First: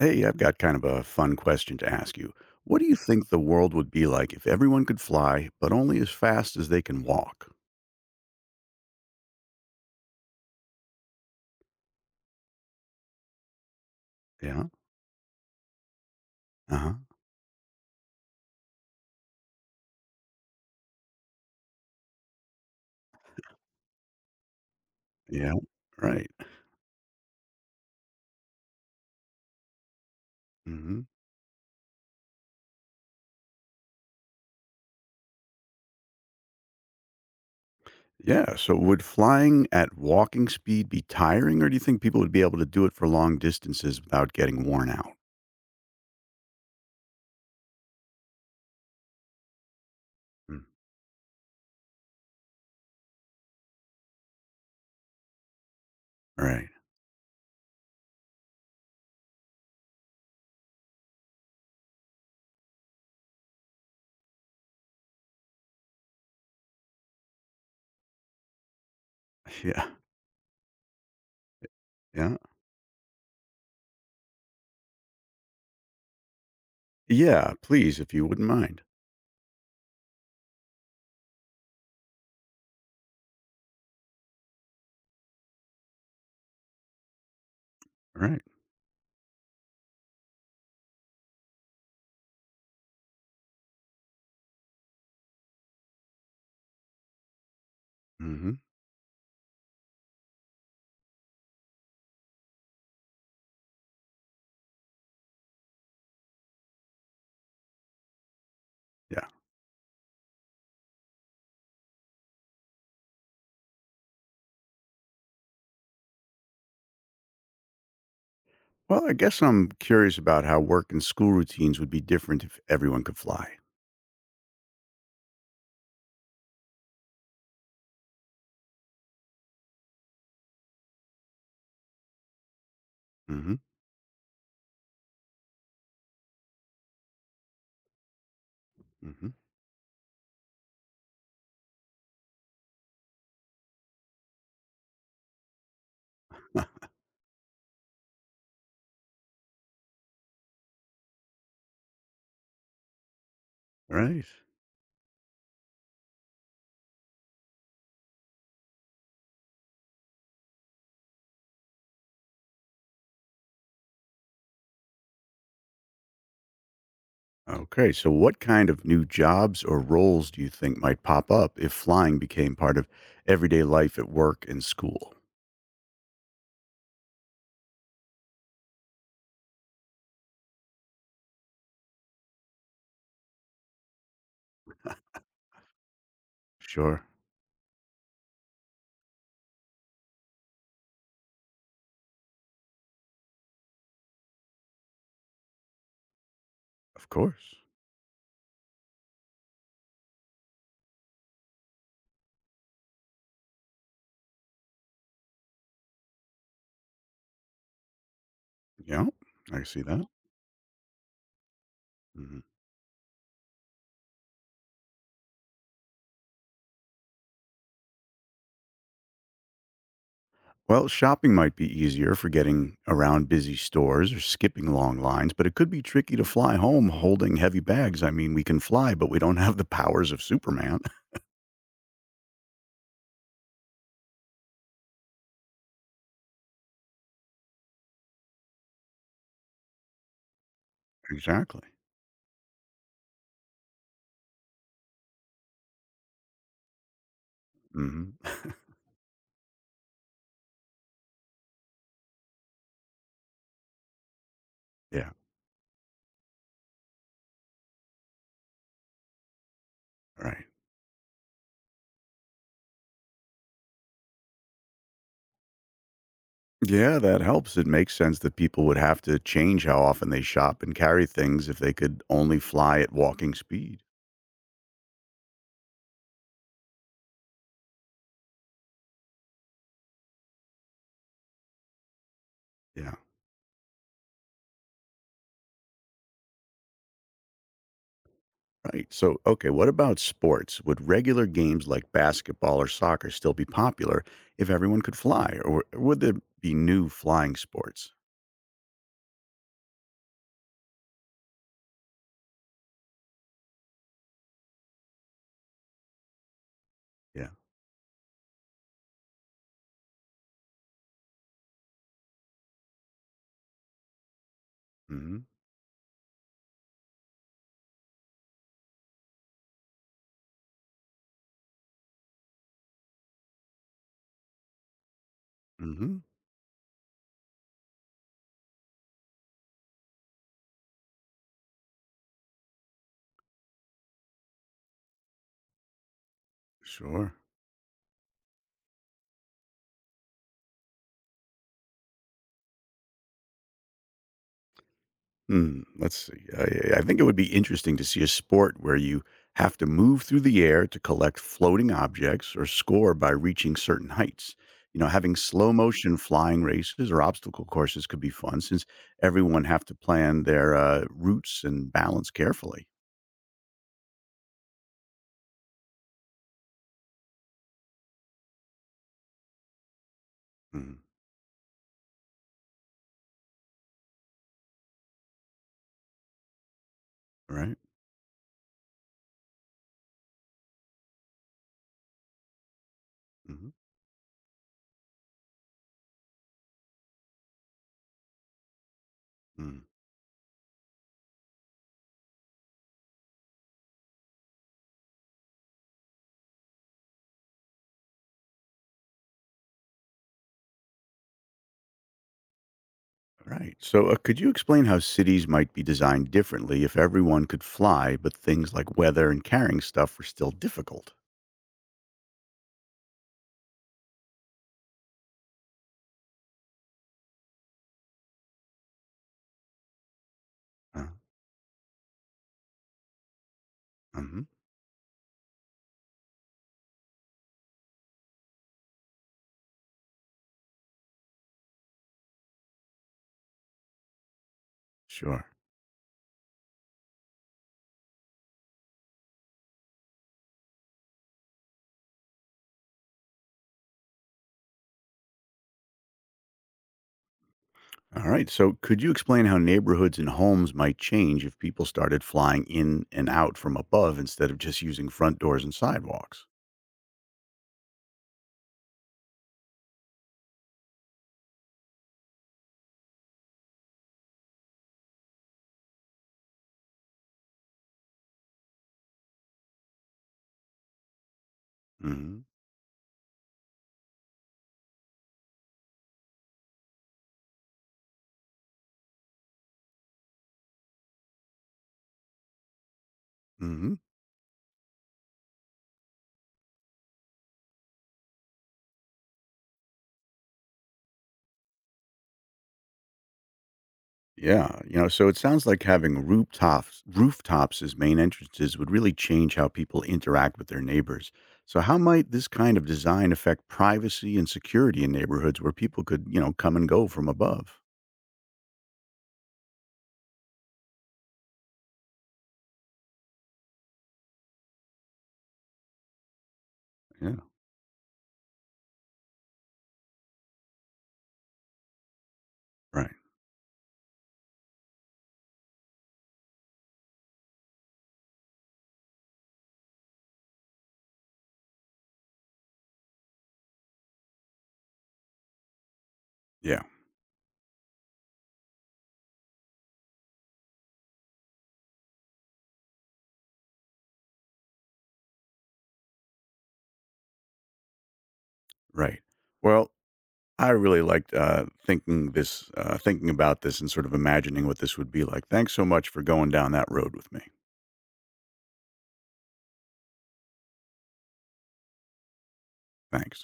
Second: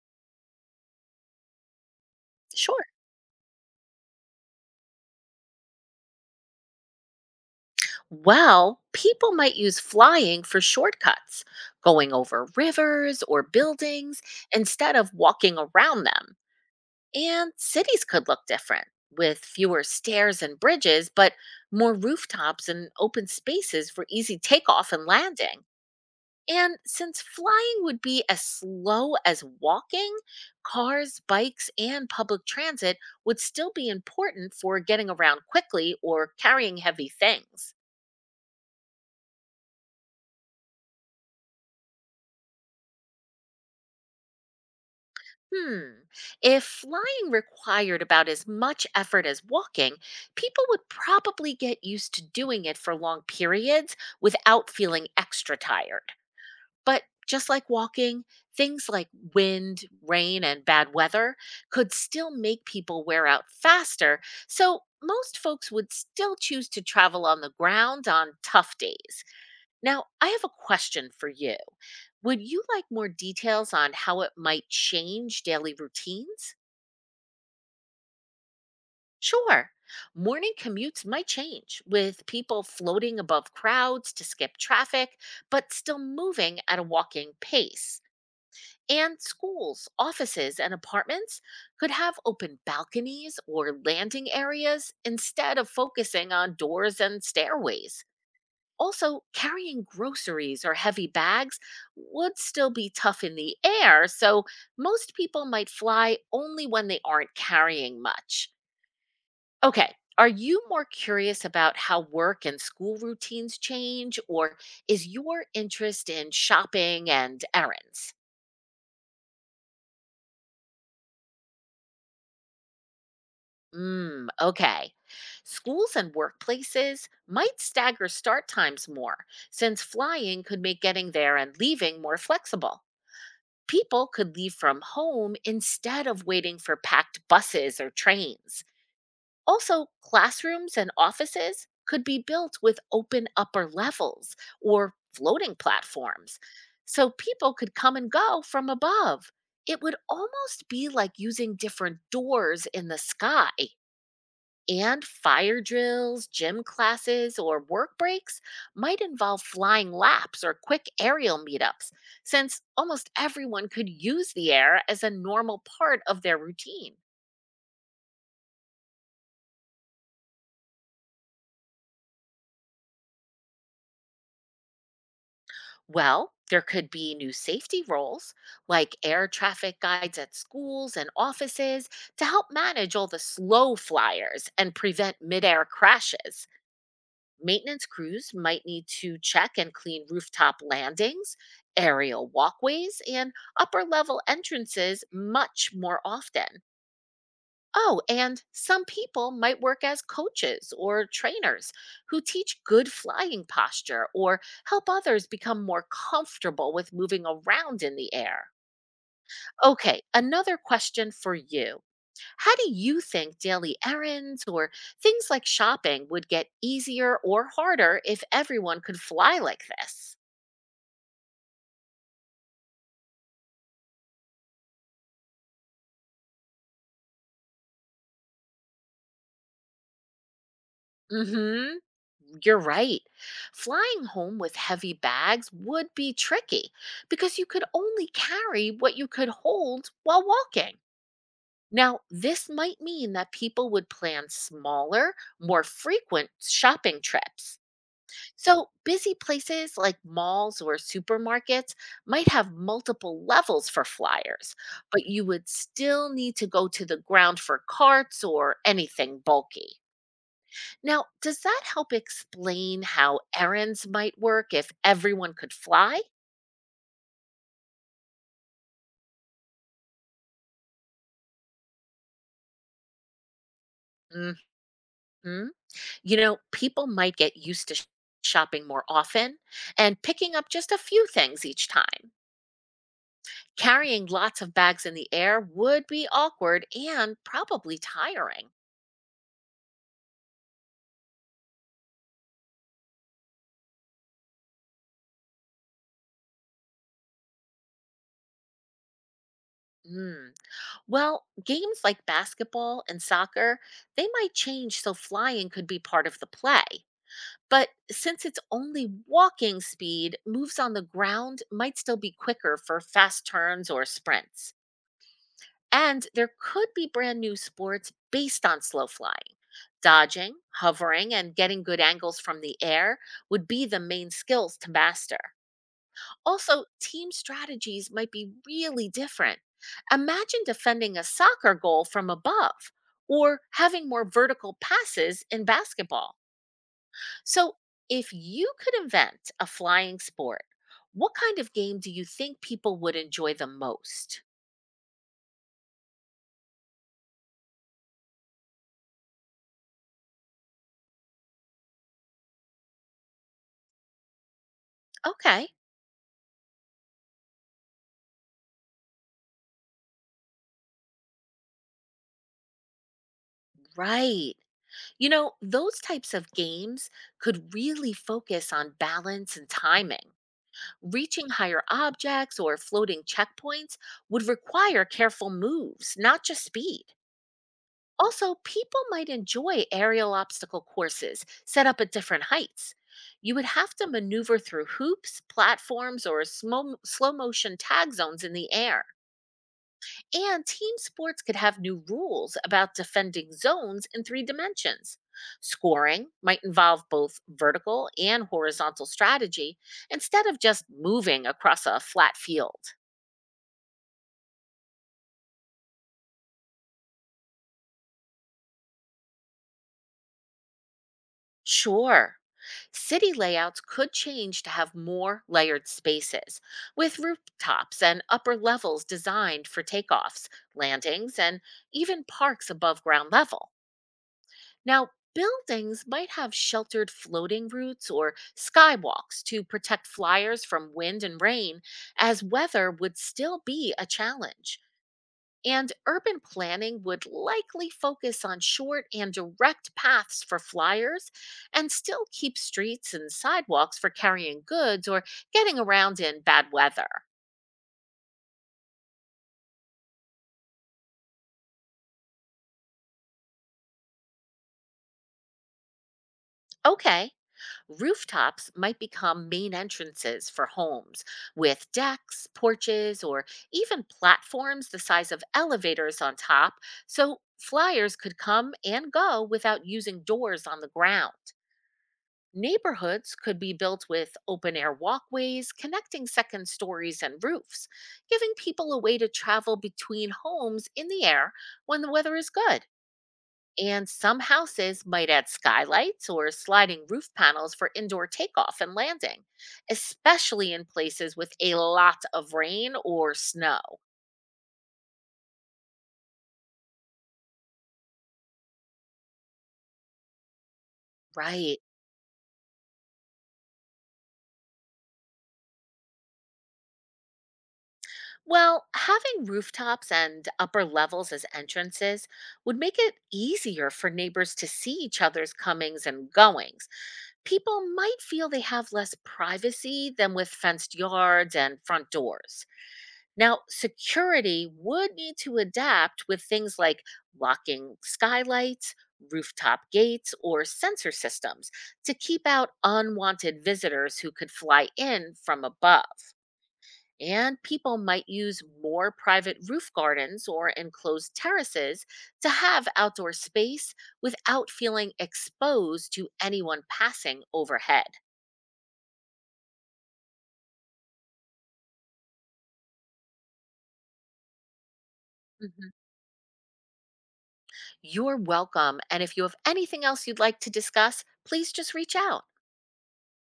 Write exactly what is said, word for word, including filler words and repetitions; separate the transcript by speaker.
Speaker 1: Hey, I've got kind of a fun question to ask you. What
Speaker 2: Sure.
Speaker 1: do you think the world would be like if everyone could fly, but only as fast as they can walk?
Speaker 2: Well, people might use flying for shortcuts, going over rivers or buildings
Speaker 1: Yeah.
Speaker 2: instead of walking around them.
Speaker 1: Uh huh.
Speaker 2: And cities could look different with fewer stairs and bridges, but more rooftops and open spaces for easy takeoff and
Speaker 1: Yeah.
Speaker 2: landing.
Speaker 1: Right.
Speaker 2: And since flying would be as slow as walking,
Speaker 1: Hmm.
Speaker 2: cars, bikes, and public transit would still be important for getting around quickly or carrying heavy things.
Speaker 1: Yeah. So, would flying at walking speed be tiring, or do you think people would be able to do it for long distances without getting worn out?
Speaker 2: Hmm. If flying required about as much effort as walking,
Speaker 1: Mm.
Speaker 2: people would probably get used to doing it for long periods without feeling extra tired.
Speaker 1: Right.
Speaker 2: But just like walking, things like wind, rain, and bad weather could still make people wear out faster. So most folks would still choose to travel on the ground on tough days.
Speaker 1: Yeah.
Speaker 2: Now, I have a question for you.
Speaker 1: Yeah.
Speaker 2: Would you like more details on how it might change daily routines?
Speaker 1: Yeah. Please, if you wouldn't mind.
Speaker 2: Sure. Morning commutes might change with people floating above crowds to skip traffic, but still moving at a walking pace.
Speaker 1: All right.
Speaker 2: And schools, offices, and apartments could have open balconies or landing areas instead of focusing on doors and stairways.
Speaker 1: Mm-hmm.
Speaker 2: Also, carrying groceries or heavy bags would still be tough in the air, so most people might fly only when they aren't carrying much.
Speaker 1: Yeah.
Speaker 2: Okay, are you more curious about how work and school routines change, or is your interest in shopping and errands?
Speaker 1: Well, I guess I'm curious about how work and school routines would be different if everyone could fly.
Speaker 2: Mm, okay. Schools and workplaces might stagger start times more, since flying could make getting there and leaving more flexible.
Speaker 1: Mm-hmm.
Speaker 2: People could leave from home instead of waiting for packed buses or trains.
Speaker 1: Mm-hmm.
Speaker 2: Also, classrooms and offices could be built with open upper levels or floating platforms, so people could come and go from above. It would almost be like using different doors in the sky.
Speaker 1: Right.
Speaker 2: And fire drills, gym classes, or work breaks might involve flying laps or quick aerial meetups, since almost everyone could use the air as a normal part of their routine.
Speaker 1: Okay. So, what kind of new jobs or roles do you think might pop up if flying became part of everyday life at work and school?
Speaker 2: Well, there could be new safety roles, like air traffic guides at schools and offices, to help manage all the slow flyers and prevent midair crashes.
Speaker 1: Sure.
Speaker 2: Maintenance crews might need to check and clean rooftop landings, aerial walkways, and upper level entrances much more often.
Speaker 1: Of course.
Speaker 2: Oh, and some people might work as coaches or trainers who teach good flying posture or help others become more comfortable with moving around in the air.
Speaker 1: Yeah. I see
Speaker 2: Okay,
Speaker 1: that.
Speaker 2: another question for you:
Speaker 1: Mhm.
Speaker 2: how do you think daily errands or things like shopping would get easier or harder if everyone could fly like this?
Speaker 1: Well, shopping might be easier for getting around busy stores or skipping long lines, but it could be tricky to fly home holding heavy bags. I mean, we can fly, but we don't have the powers of Superman.
Speaker 2: Mhm. You're right. Flying home with heavy bags would be tricky because you could only carry what you could hold while walking.
Speaker 1: Exactly.
Speaker 2: Now, this might mean that people would plan smaller, more frequent shopping trips.
Speaker 1: Hmm.
Speaker 2: So, busy places like malls or supermarkets might have multiple levels for flyers, but
Speaker 1: Yeah.
Speaker 2: you would still need to go to the ground for carts or anything bulky.
Speaker 1: Right.
Speaker 2: Now, does that help explain how errands might work if everyone could fly?
Speaker 1: Yeah, that helps. It makes sense that people would have to change how often they shop and carry things if they could only fly at walking speed.
Speaker 2: Hmm. You know, people might get used to sh- shopping more often and picking up just a few things each time.
Speaker 1: Yeah,
Speaker 2: Carrying lots of bags in the air would be awkward and probably tiring.
Speaker 1: right. So, okay, what about sports? Would regular games like basketball or soccer still be popular if everyone could fly, or would there be new flying sports?
Speaker 2: Mm. Well, games like basketball and soccer, they might change so flying could be part of the play.
Speaker 1: Yeah.
Speaker 2: But since it's only walking speed, moves on the ground might still be quicker for fast turns or sprints.
Speaker 1: Mm-hmm.
Speaker 2: And there could be brand new sports based on slow flying. Dodging, hovering, and getting good angles from the air would be the main skills to master.
Speaker 1: Hmm.
Speaker 2: Also, team strategies might be really different. Imagine defending a soccer goal from above or having more vertical passes in basketball.
Speaker 1: Sure.
Speaker 2: So, if you could invent a flying sport, what kind of game do you think people would enjoy the most?
Speaker 1: Mm, let's see. I, I think it would be interesting to see a sport where you have to move through the air to collect floating objects or score by reaching certain heights. You know, having
Speaker 2: Okay,
Speaker 1: slow motion flying races or obstacle courses could be fun since everyone have to plan their uh, routes and balance carefully.
Speaker 2: right. You know, those types of games could really focus on balance and timing.
Speaker 1: Mm,
Speaker 2: Reaching higher objects or floating checkpoints would require careful moves, not just speed.
Speaker 1: right.
Speaker 2: Also, people might enjoy aerial obstacle courses set up at different heights. You would
Speaker 1: Mm-hmm.
Speaker 2: have to maneuver through hoops, platforms, or slow, slow motion tag zones in the air.
Speaker 1: Hmm. Mm,
Speaker 2: And team sports could have new rules about defending zones in three dimensions. Scoring might involve both vertical and horizontal strategy instead of just moving across a flat field.
Speaker 1: right. So, uh, could you explain how cities might be designed differently if everyone could fly, but things like weather and carrying stuff were still difficult?
Speaker 2: Sure, city layouts could change to have more layered spaces, with rooftops and upper levels designed for takeoffs,
Speaker 1: Uh,
Speaker 2: landings, and even parks above ground level.
Speaker 1: mhm,
Speaker 2: Now, buildings might have sheltered floating roofs or skywalks to protect flyers from wind and rain, as weather would still be a challenge.
Speaker 1: Sure.
Speaker 2: And urban planning would likely focus on short and direct paths for flyers and still keep streets and sidewalks for carrying goods or getting around in bad weather.
Speaker 1: All right. So, could you explain how neighborhoods and homes might change if people started flying in and out from above instead of just using front doors and sidewalks?
Speaker 2: Okay, rooftops might become main entrances for homes with decks, porches, or even platforms the size of elevators on top, so flyers could come and go without using doors on the ground.
Speaker 1: Hmm.
Speaker 2: Neighborhoods could be built with open air walkways connecting second stories and roofs, giving people a way to travel between homes in the air when the weather is good.
Speaker 1: Hmm.
Speaker 2: And some houses might add skylights or sliding roof panels for indoor takeoff and landing, especially in places with a lot of rain or snow.
Speaker 1: Yeah. You know, so it sounds like having rooftops, rooftops as main entrances would really change how people interact with their neighbors.
Speaker 2: Right.
Speaker 1: So, how might this kind of design affect privacy and security in neighborhoods where people could, you know, come and go from above?
Speaker 2: Well, having rooftops and upper levels as entrances would make it easier for neighbors to see each other's comings and goings.
Speaker 1: Yeah.
Speaker 2: People might feel they have less privacy than with fenced yards and front doors.
Speaker 1: Right.
Speaker 2: Now, security would need to adapt with things like locking skylights, rooftop gates, or sensor systems to keep out unwanted visitors who could fly in from above.
Speaker 1: Yeah.
Speaker 2: And people might use more private roof gardens or enclosed terraces to have outdoor space without feeling exposed to anyone passing overhead.
Speaker 1: Right. Well, I really liked, uh, thinking this uh, thinking about this and sort of imagining what this would be like. Thanks so
Speaker 2: Mhm.
Speaker 1: much for going down that road with me.
Speaker 2: You're welcome. And if you have anything else you'd like to discuss, please just reach out.
Speaker 1: Thanks.